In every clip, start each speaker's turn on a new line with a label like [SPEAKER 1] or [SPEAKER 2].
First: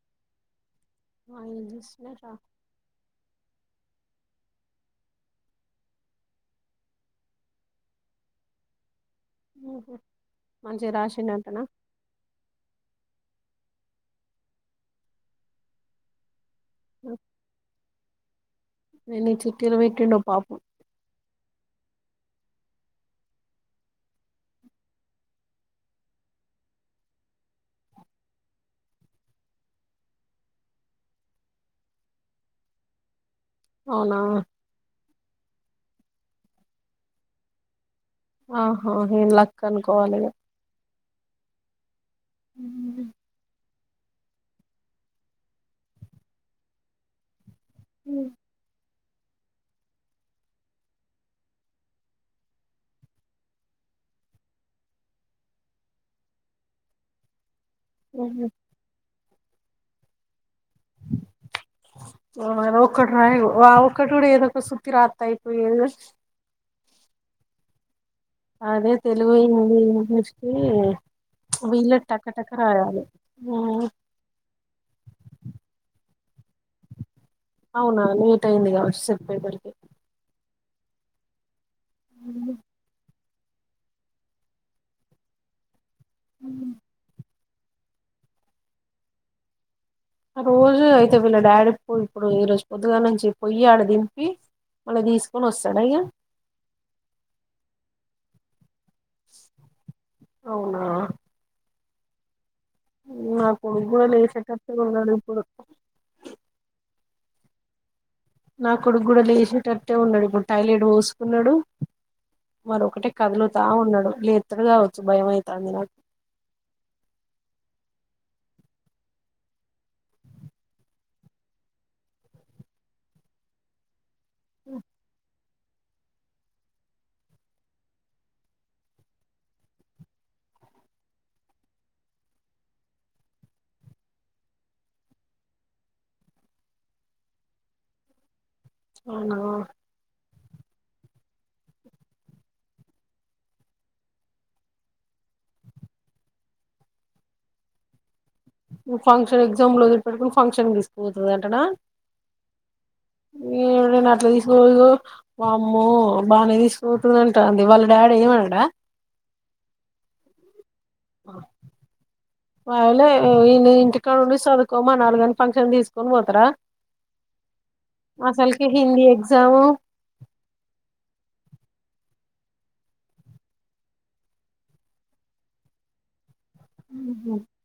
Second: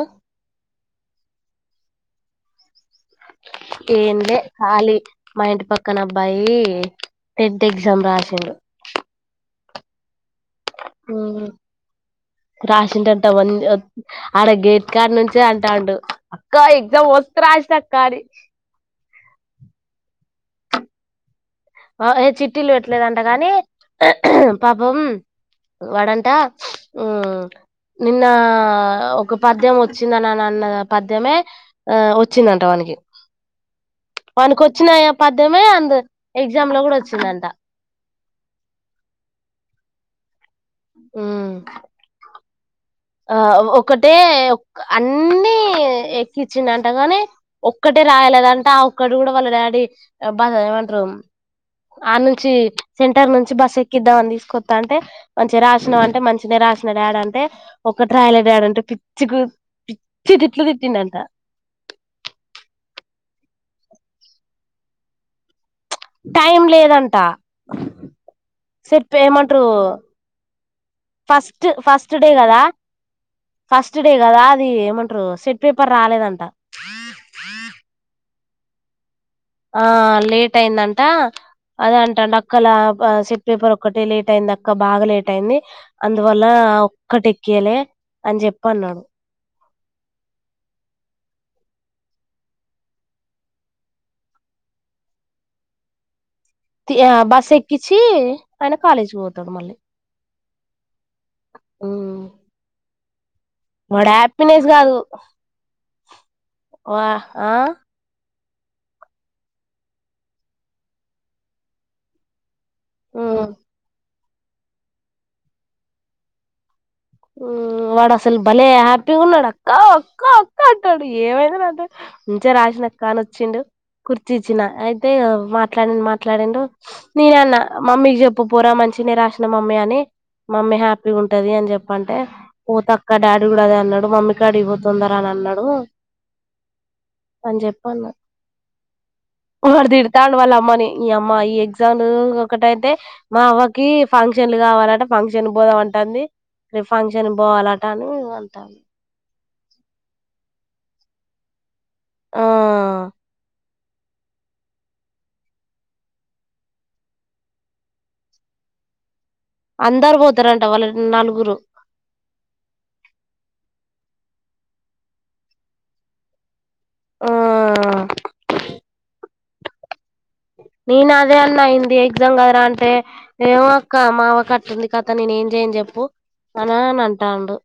[SPEAKER 1] ఒ
[SPEAKER 2] మార్నింగ్ జిస్ మే రా
[SPEAKER 1] ఏంలే ఖాళీ మా ఇంటి పక్కన అబ్బాయి టెన్త్ ఎగ్జామ్ రాశిండు
[SPEAKER 2] ఓహో
[SPEAKER 1] మ్ రాశింట మ్ ఆడ గేట్ కాడ్ నుంచే అంటా ఉండు క ఎక్జామ్ మస్తు రాశ్నక్కా అని
[SPEAKER 2] చిట్టిలు వెట్టిండో పాపం
[SPEAKER 1] అ ఏ చిట్టిలు పెట్టలేదంట కాగానీ పాపం వాడంట ఉ నిన్నా ఒక పద్యం వచ్చిందన్న అన్న పద్యమే ఆ వచ్చిందంట వానకి
[SPEAKER 2] అవునా
[SPEAKER 1] వానకి వచ్చినాయా పద్దెమే అంది ఎగ్జామ్ లో కూడా వచ్చిందంట
[SPEAKER 2] ఆహా ఏం లక్ అనుకోవాలి ఇగ
[SPEAKER 1] ఉం ఒకటే అన్నీ ఎక్కించిండ్ అంటగాని ఒక్కటే రాయలేదంటే ఆ అక్కడ గూడా వాళ్ళ డాడీ బస్ ఏమంటారు ఆ నుంచి సెంటర్ నుంచి బస్ ఎక్కిద్దామని తీసుకొస్తా అంటే మంచిగా రాసినం అంటే మంచినె రాశ్న డాడీ అంటే ఒక్కట్ రాయ్లే
[SPEAKER 2] ఉహు.
[SPEAKER 1] డాడంటే పి చకు చకు ఇట్లు తిట్టింండంట
[SPEAKER 2] అ ఒకక్కటి కూడా ఏదో ఒక సుతి రాస్తాయిపోయే
[SPEAKER 1] టైం లేదంట
[SPEAKER 2] అదే
[SPEAKER 1] సెప్
[SPEAKER 2] తెలుగు
[SPEAKER 1] ఏమంటరు
[SPEAKER 2] హిందీ ఇంగ్లీష్ కి
[SPEAKER 1] ఫస్ట్
[SPEAKER 2] వీళ్ళే
[SPEAKER 1] ఫస్ట్
[SPEAKER 2] టక
[SPEAKER 1] డే
[SPEAKER 2] టక
[SPEAKER 1] గదా
[SPEAKER 2] రాయాలి ఉమ్.
[SPEAKER 1] ఫస్ట్ డే గదా అది ఏమంటారు సెట్ పేపర్ రాలేదంట క్క
[SPEAKER 2] అవునా లేట్ అయింది గావ
[SPEAKER 1] ఆ లేేట్ ట్ అయిందంటా అదే అంటాండి అక్కలా సిట్ పేపర్ ఒక్కటి లేట్ అయింది అక్క బాగా లేట్ అయింది అందువల్ల ఒక్కటి క్యలే అని జెప్పి అన్నడు
[SPEAKER 2] ఆ రోజు అయితే వీళ్ళ డాడీ ఇప్పుడు ఈ రోజు పొద్దుగా నుంచి పొయ్యి ఆడ దింపి మళ్ళీ తీసుకొని ఒస్తడాయగ
[SPEAKER 1] తి ఆ బసెక్కిచ్చి ఆయన కాలేజీకి వోతడు మళ్ళ
[SPEAKER 2] అవునా
[SPEAKER 1] మ్
[SPEAKER 2] ఉం మా కొడుగ్గుడ
[SPEAKER 1] కాదు
[SPEAKER 2] లేశెటట్టున్నడు ఇప్పుడు
[SPEAKER 1] వా ఆ
[SPEAKER 2] నా కొడుకు గూడ లేశెటట్టే ఉన్నాడు ఇప్పుడు టైలెడ్ వోసుకున్నాడు మరొ ఒకటే
[SPEAKER 1] ఉమ్.
[SPEAKER 2] కదులుతా ఉన్నాడు లేదు ఇక్కడగావచ్చు భయం మయితాంది
[SPEAKER 1] మ్ వాడు అసలు భలే హ్యాపీగా ఉన్నాడు అక్క అక్క అక్క అంటాడు ఏమైంంనంటే ముంచే రాసిన అక్క అని వచ్చిడు కుర్చీచ్చిన అయితే మాట్లా మాట్లాడిండు నేన అన్నా మమ్మీకి చెప్పు పోరా మంచినగానే రాసిన మమ్మీ అని మమ్మీ హ్యాపీ ఉంటది అని చెప్ప చెప్పంటే ఓ తక్క డాడీ కూడా అదే అన్నాడు మమ్మీ కాడ పో తొందర అని అన్నాడు అని చెప్పన్నా
[SPEAKER 2] అవునా
[SPEAKER 1] వాడు తిడతాండు వల్ల అవ్ అమ్మని ఈ అమ్మ ఈ ఎగ్జామ్ ఒకటైతే మా అవ్వకీ ఫంక్షన్లు కావాలట ఫంక్షన్ బోదాం అంటంది రేపు ఫంక్షన్ కి పోవాలట అని
[SPEAKER 2] ఉమ్ ఫాంక్షన్ క్ ఎగ్జామ్లు వదిలిపెట్టుకొని ఫంక్షన్ తీసుకుపోతడంటానా
[SPEAKER 1] ఆ
[SPEAKER 2] న నేను అట్లా తీసుకోదు వామ్మో బాగానే తీసుకుతుందంటా అంది వాళ్ళ డాడీ ఏమనాడా
[SPEAKER 1] అందారు పోతార్
[SPEAKER 2] వాళ ఇ ఇంటికడుండి చదువుకో మనాలి కానీ ఫంక్షన్ తీసుకొని పోతారా
[SPEAKER 1] ఆ
[SPEAKER 2] అసలుకి హిందీ ఎక్స్ ఎగ్జామ్
[SPEAKER 1] నేను అదే అన్న హిందీ ఎగ్జామ్ కదరా అంటే ఏమక్క మావ కట్టుంది కథ నేనే ఏం చెయని చెప్పు అనా అని అంటా ఉండు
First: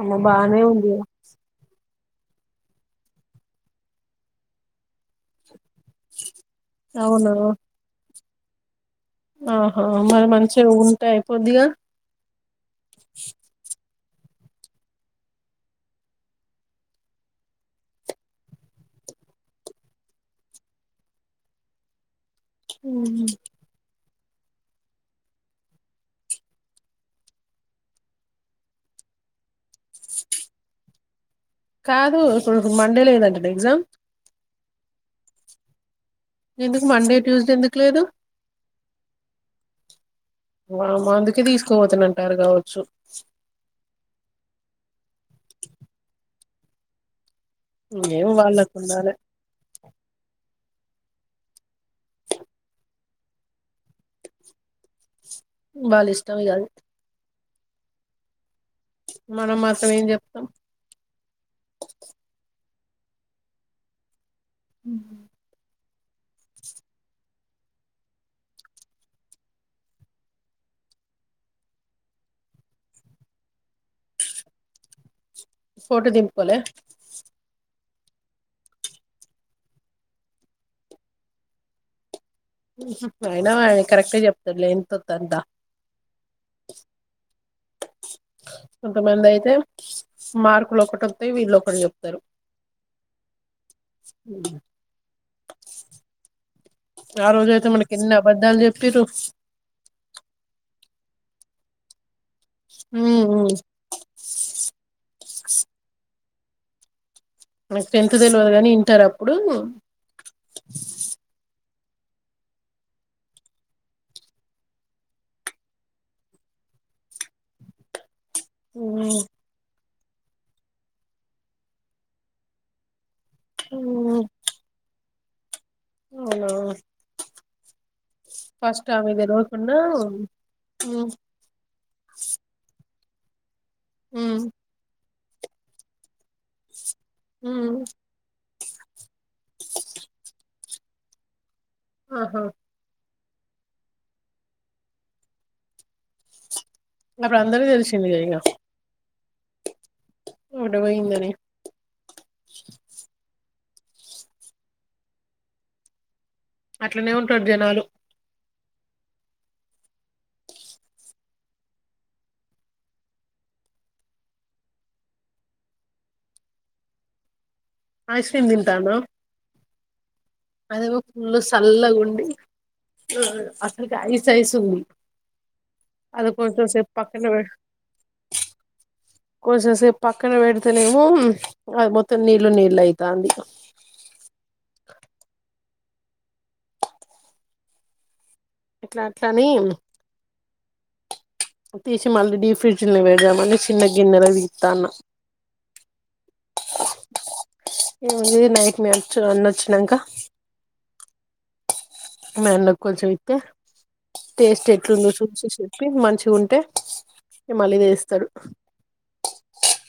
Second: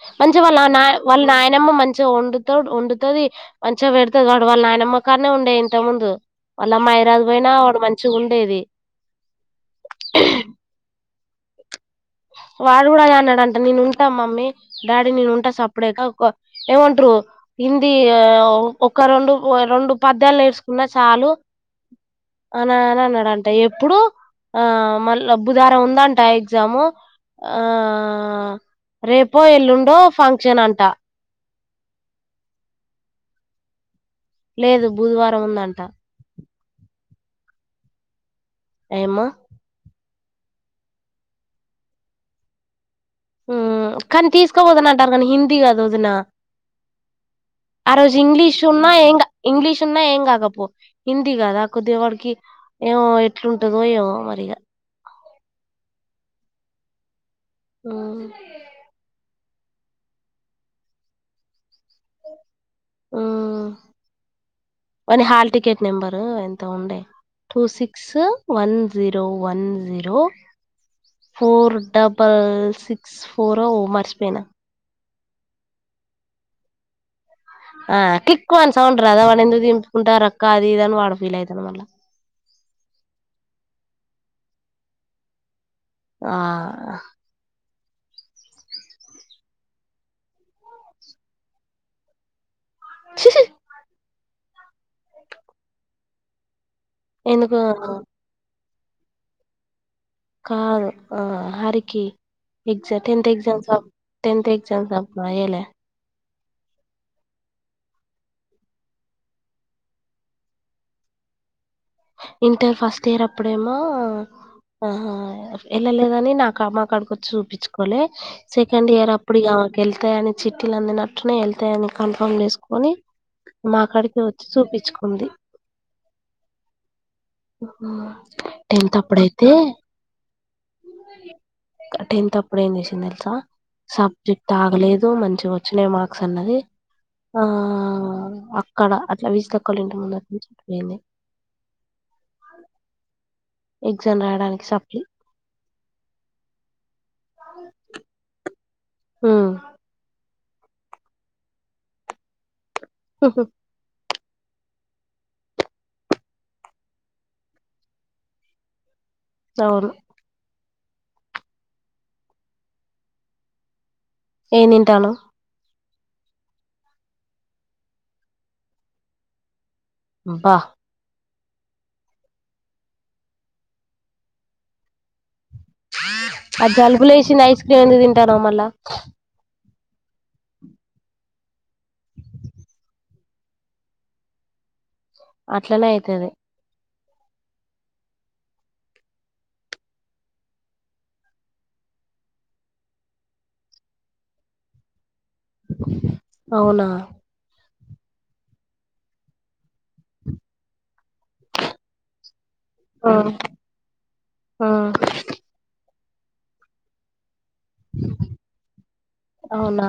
[SPEAKER 2] అమ్మ
[SPEAKER 1] మంచి వాళ్ళు
[SPEAKER 2] బానే
[SPEAKER 1] ఆ నా
[SPEAKER 2] ఉంది
[SPEAKER 1] వాళ్ళ నాయనమ్మ మంచి మంచి గా వండు వండుతుంది మంచిగా పెడుతుంది వాడు వాళ్ళ నాయనమ్మకనే ఉండే ఇంతక ముందు వల్ల అమ్మ హైదరాబాద్
[SPEAKER 2] అవునా
[SPEAKER 1] పోయినా వాడు మంచి చ్చు ఉండేది
[SPEAKER 2] ఆహా మరి మంచిగుంటే అయిపోదిగా
[SPEAKER 1] వాడు కూడా అన్నాడంట నేను ఉంటా మమ్మీ డాడీ నేను ఉంటా సెపరేట్ ఏమంటారు హింది ఒక రెండు రెండు పద్యాలు నేర్చకున్నా చాలు అనా అ అన్నాడు అంట ఎప్పుడు ఆ మళ్ళ బుధవారం ఉందంట ఎగ్జాము ఆ రేపో ఎల్లుండో ఫంక్షన్ అంట
[SPEAKER 2] కాదు ఇప్పుడు మండే లేదంటంనా ఎగ్జామ్
[SPEAKER 1] లేదు బుధవారం ఉందంట
[SPEAKER 2] ఎందుకు మండే ట్యూస్డే ఎందుకు లేదు
[SPEAKER 1] ఏమో
[SPEAKER 2] ఓరమ్మ అందుకే తీసుకోపోత అంటారు కావచ్చు
[SPEAKER 1] ఉమ్ కానీ తీసుకోపోదని అంటారు కానీ హిందీ కదా వదిన ఆ రోజు
[SPEAKER 2] ఏం
[SPEAKER 1] ఇంగ్లీష్
[SPEAKER 2] వాళ్ళకు
[SPEAKER 1] ఉన్నా
[SPEAKER 2] ఉండాలే
[SPEAKER 1] ఇంగ్లీష్ ఉన్నా ఏంగ్ క కపో హిందీ కాదా కొద్ది వాడికి ఏమో ఎట్లుంటదోయమో మరిగా
[SPEAKER 2] వల్ల ఇష్టం కాదు
[SPEAKER 1] ఉమ్
[SPEAKER 2] మనం మాత్రం ఎం చెప్తాం
[SPEAKER 1] ఉమ్ వాని హాల్టికెట్ నెంబరు ఎంత ఉండే two six one zero one zero four double six four ఓ మర్చిపోయినా
[SPEAKER 2] ఫోటో దింపుకోలే
[SPEAKER 1] ఆ కిక్ మని సౌండ్ రాదా వాని ఎందుకు దింపుకుంటారు అక్క అది ఇది అని వాడు ఫీల్ అవుతాడు. మళ్ళా
[SPEAKER 2] నువ్వు పోయినవ్ కాదే కరెక్ట్ చెప్తారు లే ఎంత వత్తె అంతా
[SPEAKER 1] ఆ
[SPEAKER 2] కొంతమంది అయితే మార్కులు ఒకటి వస్తే వీళ్ళు ఒకటి చెప్తారు.
[SPEAKER 1] [unintelligible]
[SPEAKER 2] హు ఆ
[SPEAKER 1] ఎందుకు
[SPEAKER 2] రోజైతే మనకెన్ని అబద్ధాలు చెప్ తీరు
[SPEAKER 1] కాదు ఆ హరికి ఎక్సాట్ టెన్త్ ఎగ్జామ్స్ అప్ టెన్త్ ఎగ్జామ్స్ అప్పుడు అయ్యేలే
[SPEAKER 2] మీకు టెన్త్ తెలవదు కానీ ఇంటర్ అప్పుడు
[SPEAKER 1] ఇంటర్ ఫస్ట్ ఇయర్ అప్పుడేమో ఆహా వెళ్ళలేదని నాక మాక్కడికి వచ్చి చూపించుకోలే సెకండ్ ఇయర్ అప్పుడి ఇగా వెళ్తాయని చిట్టీలు అందినట్టునాయ్ వెళ్తాయని కన్ఫర్మ్ చేసుకుని మా కాడికి వచ్చి చూపించు ఉంది.
[SPEAKER 2] అవునవును
[SPEAKER 1] హు టెన్త్ అప్పుడైతే
[SPEAKER 2] తెలవకుండా ఉమ్
[SPEAKER 1] టెన్త్ అప్పుడు ఏం చేసింది తెల్ సా
[SPEAKER 2] ఉమ్
[SPEAKER 1] సబ్జెస్ట్ ఆగలేదు మం మంచిగా వచ్చినాయి మాక్ మర్క్స్ అన్నది ఆ
[SPEAKER 2] ఉమ్
[SPEAKER 1] అక్కడ అట్లా విజిత అక్కొల్లా ఇంటి ముందటి నుంచి ఏమే
[SPEAKER 2] ఆహా
[SPEAKER 1] ఎగ్జామ్ రాయడానికి సప్లి
[SPEAKER 2] అప్పుడు అందరూ అందరికీ తెలిసింది. ఇగా
[SPEAKER 1] హ్మ్
[SPEAKER 2] ముట పోయిందని
[SPEAKER 1] ఉహు
[SPEAKER 2] అట్లనే ఉంటాడు జనాలు
[SPEAKER 1] అవును ఏం తింటన్నవ్
[SPEAKER 2] ఐస్ క్రీమ్ తింటాన
[SPEAKER 1] అబ్బా
[SPEAKER 2] ఫుల్లు సల్లగుండి అసలుకి ఐస్ ఐస్ ఉంది కొంచెం
[SPEAKER 1] అది
[SPEAKER 2] సేపు
[SPEAKER 1] జలుబు
[SPEAKER 2] పక్కన పె
[SPEAKER 1] లేసింది ఐస్ క్రీమ్ ఎందుకు తింటన్నావ్ మళ్ళా
[SPEAKER 2] కొంచెంసేపు పక్కన పేడతే నేమో అది మొత్తం నీళ్ళు నీళ్లు అయితాంది
[SPEAKER 1] అట్లనే అయితది
[SPEAKER 2] ఇట్లా అట్లని తీసి మళ్ళీ డీ ఫ్రిజ్లనే పెడదామని చిన్న గిన్నెల తీస్తాన్న
[SPEAKER 1] అవునా
[SPEAKER 2] ఏముంది నైట్ మ్యాచ్ అన్న వచ్చినంక మీ అన్న క్కొంచెం
[SPEAKER 1] ఆ,
[SPEAKER 2] ఇత్తే టేస్ట్
[SPEAKER 1] ఆ,
[SPEAKER 2] ఎట్లుందో చూచి చెప్పి మంచి ఉంటే మళ్ళి చేస్తరు
[SPEAKER 1] అవునా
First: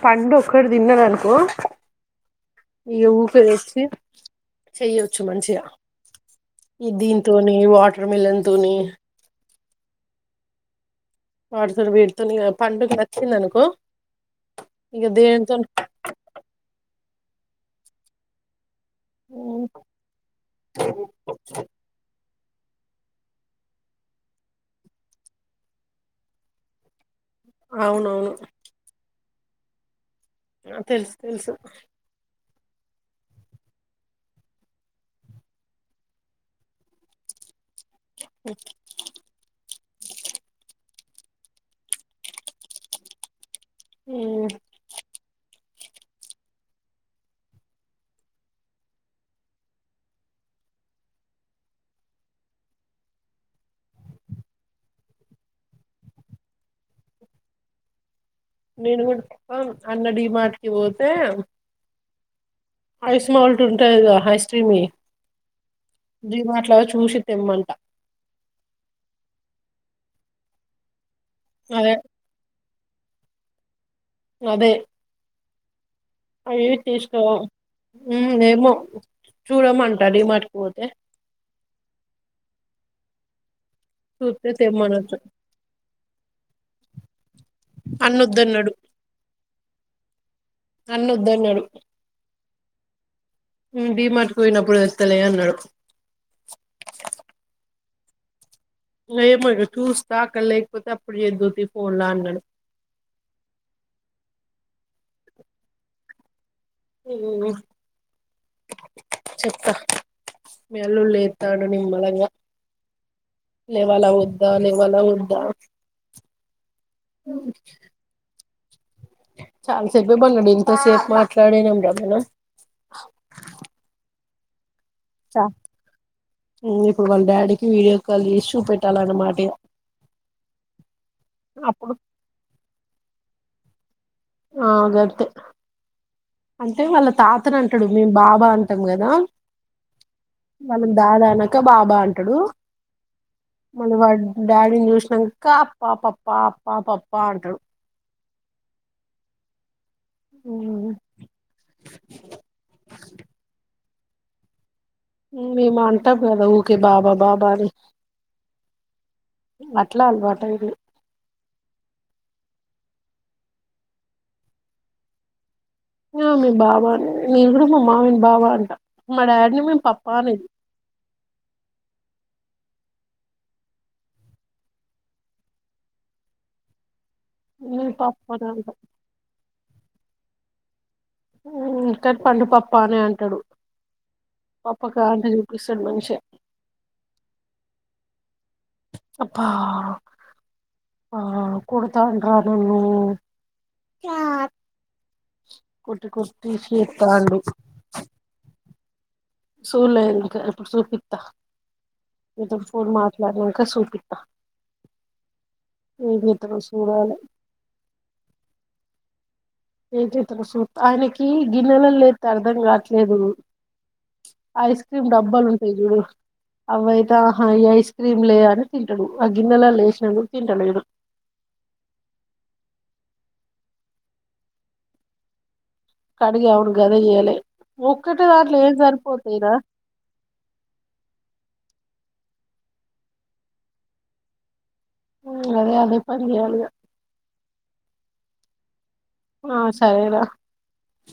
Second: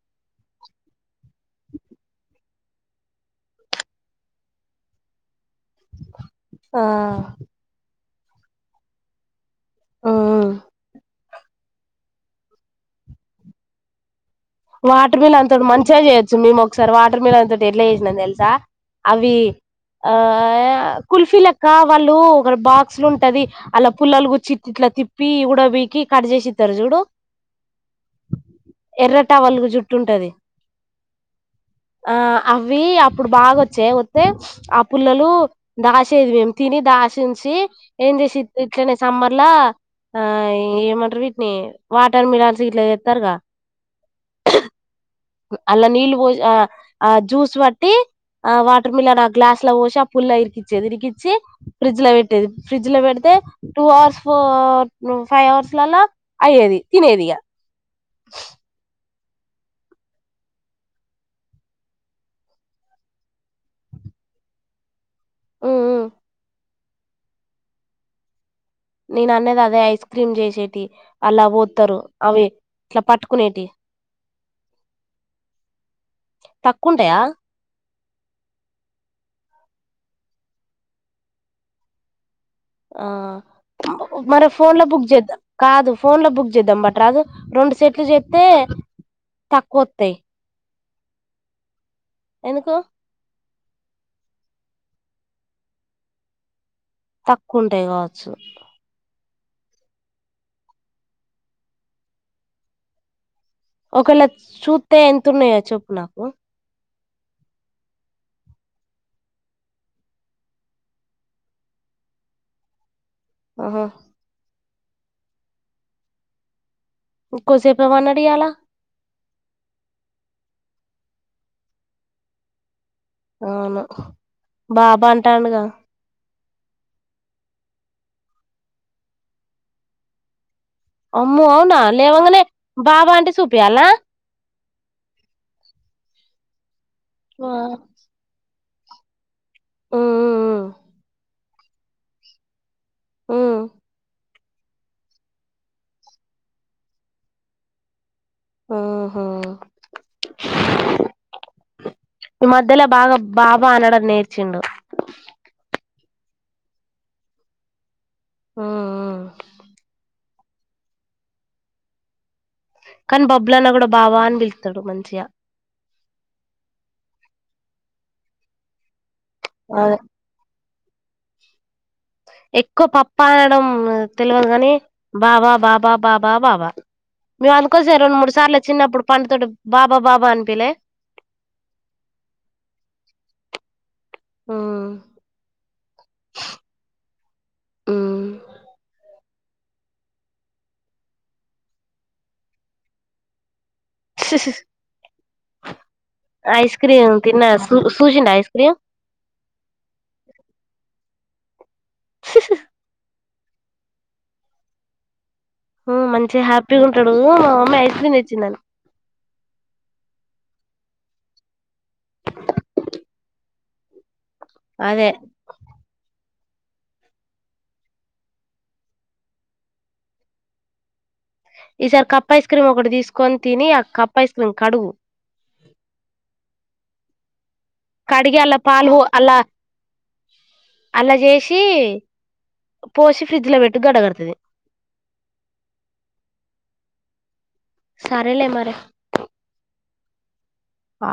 [SPEAKER 2] పండు ఒక్కటి తిన్నాననుకో ఇగ ఊకే తెచ్చి చెయ్యొచ్చు మంచిగా
[SPEAKER 1] ఆ
[SPEAKER 2] ఈ దీంతోని వాట్ టర్ మిలన్ తోని
[SPEAKER 1] ఉమ్.
[SPEAKER 2] వాటితోని వీటితోని ఇగ పండుకు నచ్చిందనుకో
[SPEAKER 1] వాటర్ మిలన్ తోటి మంచిగా చేయొచ్చు మేమొకసారి వాట్ మిలాన్ తోటి ఎట్లా చేసినం తెలుసా అవి ఆ య కుల్ఫీ లెక్క వాళ్ళు క్కడ బాక్స్ లుంటది అలా పుల్లలు గుచ్చి ఇట్లా తిప్పి ఊడపీకి కట్ చేసి ఇత్తరు చూడు
[SPEAKER 2] అవునవును
[SPEAKER 1] ఎర్ర టవల్ కు జుట్టుంటది
[SPEAKER 2] తెలుసు తెలుసు
[SPEAKER 1] అవి అప్పుడు బాగా వచ్చే వతే ఆ పుల్లలు దాచేది మేము తిని దాసుంచి ఏం చేసి ఇట్లనే సమ్మర్లా ఆ ఏమం వీటిని వాటర్ మిలాన్స్ ఇట్లా తెత్తారుగా
[SPEAKER 2] ఉమ్మ్
[SPEAKER 1] అళ్ళ నీళ్ళు పోసి ఆ జ్యూస్ పట్టి ఆ వాటర్ మిలన్ ఆ గ్లాస్ లో పోసి ఆ పుల్ల ఇరికిచ్చేది ఇరికిచ్చి ఫ్రిజ్ లో పెట్టేది ఫ్రిజ్ ల పెడితే టూ అవర్స్ ఫో ను ఫైవ్ అవర్స్లలా అయ్యేది తినేదిగ
[SPEAKER 2] నేను గూడ్ అన్న డిమార్ట్ కి పోతే ఐస్ మాల్ట్ ఉంటాది కదా హైస్ట్రీమి డిమార్ట్ ల చు చూషి తెమ్మంట
[SPEAKER 1] నేను అన్నది అదే ఐస్ క్రీమ్ చేసేటి అలా
[SPEAKER 2] అదే
[SPEAKER 1] పోత్తారు అవి ట్లా పట్టుకునేటి
[SPEAKER 2] అదే అవివి
[SPEAKER 1] తక్కువ ఉంటాయా
[SPEAKER 2] తీసినవ్ ఉమ్ ఏమో చూడమంటా డిమార్ట్ కి పోతే
[SPEAKER 1] ఆ మరి
[SPEAKER 2] చూస్తే
[SPEAKER 1] ఫోన్ లో బుక్
[SPEAKER 2] తెమ్మనొచ్చు
[SPEAKER 1] చేద్దాం కాదు ఫోన్ లో బుక్ చేద్దాం బట్ రాదు రెండు సెట్లు
[SPEAKER 2] అన్న
[SPEAKER 1] చేస్తే
[SPEAKER 2] వద్దన్నాడు
[SPEAKER 1] తక్కువ వస్తాయి
[SPEAKER 2] నన్న వద్దన్నాడు
[SPEAKER 1] ఎందుకు
[SPEAKER 2] డి మార్ట్ కి పోయినప్పుడు తెస్తలే అనాడు
[SPEAKER 1] తక్కువ ఉంటాయి కావచ్చు
[SPEAKER 2] [unintelligible] చూస్తా అక్కడ లేకపోతే అప్పుడు చెదువులే ఫోన్ల అనాడు
[SPEAKER 1] ఒకవేళ చూస్తే ఎంతున్నాయో చెప్పు నాకు
[SPEAKER 2] చెప్తా మీ [unintelligible] నిమ్ మలంగా
[SPEAKER 1] ఆహా
[SPEAKER 2] లేవాల వద్ద వాళ వద్ద
[SPEAKER 1] కోసేపు [unintelligible] తీయాలా
[SPEAKER 2] చాలా సేపు [unintelligible] ఎంతోసేపు మాట్లా [unintelligible]
[SPEAKER 1] అవును బాబా
[SPEAKER 2] చ
[SPEAKER 1] అంటాండగా
[SPEAKER 2] ఇప్పుడు వాళ్ళ డాడీకి వీడియో కాల్ ఇష్యూ పెట్టాలన్న మాట ఈగ
[SPEAKER 1] అమ్మో అవునా లేవ కనే బావా అంట స [unintelligible]
[SPEAKER 2] ఆ గతే అంటే వాళ్ళ తాతను అంటాడు మేం బాబా అని [unintelligible] గదా
[SPEAKER 1] ఉమ్
[SPEAKER 2] మనం దాదాన ఇంకా బాబా అంటాడు
[SPEAKER 1] ఉమ్
[SPEAKER 2] మన వాడు డాడీని చూసినాక అప్ప పప్ప అప్ప పప్ప అంటారు
[SPEAKER 1] ఉహు ఈ మధ్యల బాగా బాబా అనడ నేర్చిండు
[SPEAKER 2] [unintelligible] ఊక బాబా బాబానే
[SPEAKER 1] ఉమ్,
[SPEAKER 2] అట్లా అల్వట్ [unintelligible]
[SPEAKER 1] కానీ బబ్బులు అన్నా కూడా బాబ అని పిలుతాడు మంచిగా
[SPEAKER 2] ఆ మీ బావ అని నే కూడాడు మా మావని బావ అంటా మా డాడీని మేము
[SPEAKER 1] అదే
[SPEAKER 2] పప్పా అనే
[SPEAKER 1] ఎక్కువ పప్ప అనడం తెలియదు కాగాని బాబా బాబా బాబా బాబా మేము
[SPEAKER 2] నేను
[SPEAKER 1] అందుకోసం రెండు
[SPEAKER 2] పప్పా
[SPEAKER 1] మూడు
[SPEAKER 2] అని
[SPEAKER 1] సార్లు
[SPEAKER 2] అంటా
[SPEAKER 1] చిన్నప్పుడు పంటడుతో బాబా బాబా అనిపిలే
[SPEAKER 2] తంట పండు పప్ప అనే అంటాడు
[SPEAKER 1] ఉమ్,
[SPEAKER 2] పప్ప కా అంట చూపిస్తాడు మనిషి
[SPEAKER 1] ఆ
[SPEAKER 2] అబ్బా ఆ కొడతా ఉంటారా నన్ను కొట్టి కొట్టి
[SPEAKER 1] ఐస్ క్రీమ్
[SPEAKER 2] చేత్తాండు
[SPEAKER 1] తిన్న సూ చూసిండా ఐస్ క్రీమ్
[SPEAKER 2] సూలేప్పుడు సూపిిత ఏ ఫోర్ మా మరి ఇంకా సుపిత్త
[SPEAKER 1] మంచిగా హ్యాపీగా ఉంటాడు మా మమ్మీ ఐస్ క్రీమ్ తెచ్చిందాను
[SPEAKER 2] ఏ చెత్ర సూ ఆయనకి గిన్నెల లేతే అర్ధం కావట్లేదు ఐస్
[SPEAKER 1] అదే
[SPEAKER 2] క్రీమ్ డబ్బాలు ఉంటాయి చూడు అవయితే ఆహా ఈ ఐస్ క్రీమ్ లేయాని తింటడు ఆ గిన్నెలా లేసినందుడు తింటలేడు
[SPEAKER 1] ఈసారి కప్ ఐస్ క్రీమ్ ఒకటి తీసుకొని తిని ఆ కప్ ఐస్ క్రీమ్ కడుగు
[SPEAKER 2] కడుగి అవును గద ఎ యాలి
[SPEAKER 1] కడిగి అలా పాలు అలా అలా చేసి పోసి ఫ్రిడ్జ్ లో పెట్టుకు గడ్డ గడతాది
[SPEAKER 2] అదే అదే పని చెయ్యాలి ఇగ
[SPEAKER 1] సారేలే మారీ
[SPEAKER 2] ఆ సరే రా
[SPEAKER 1] ఆ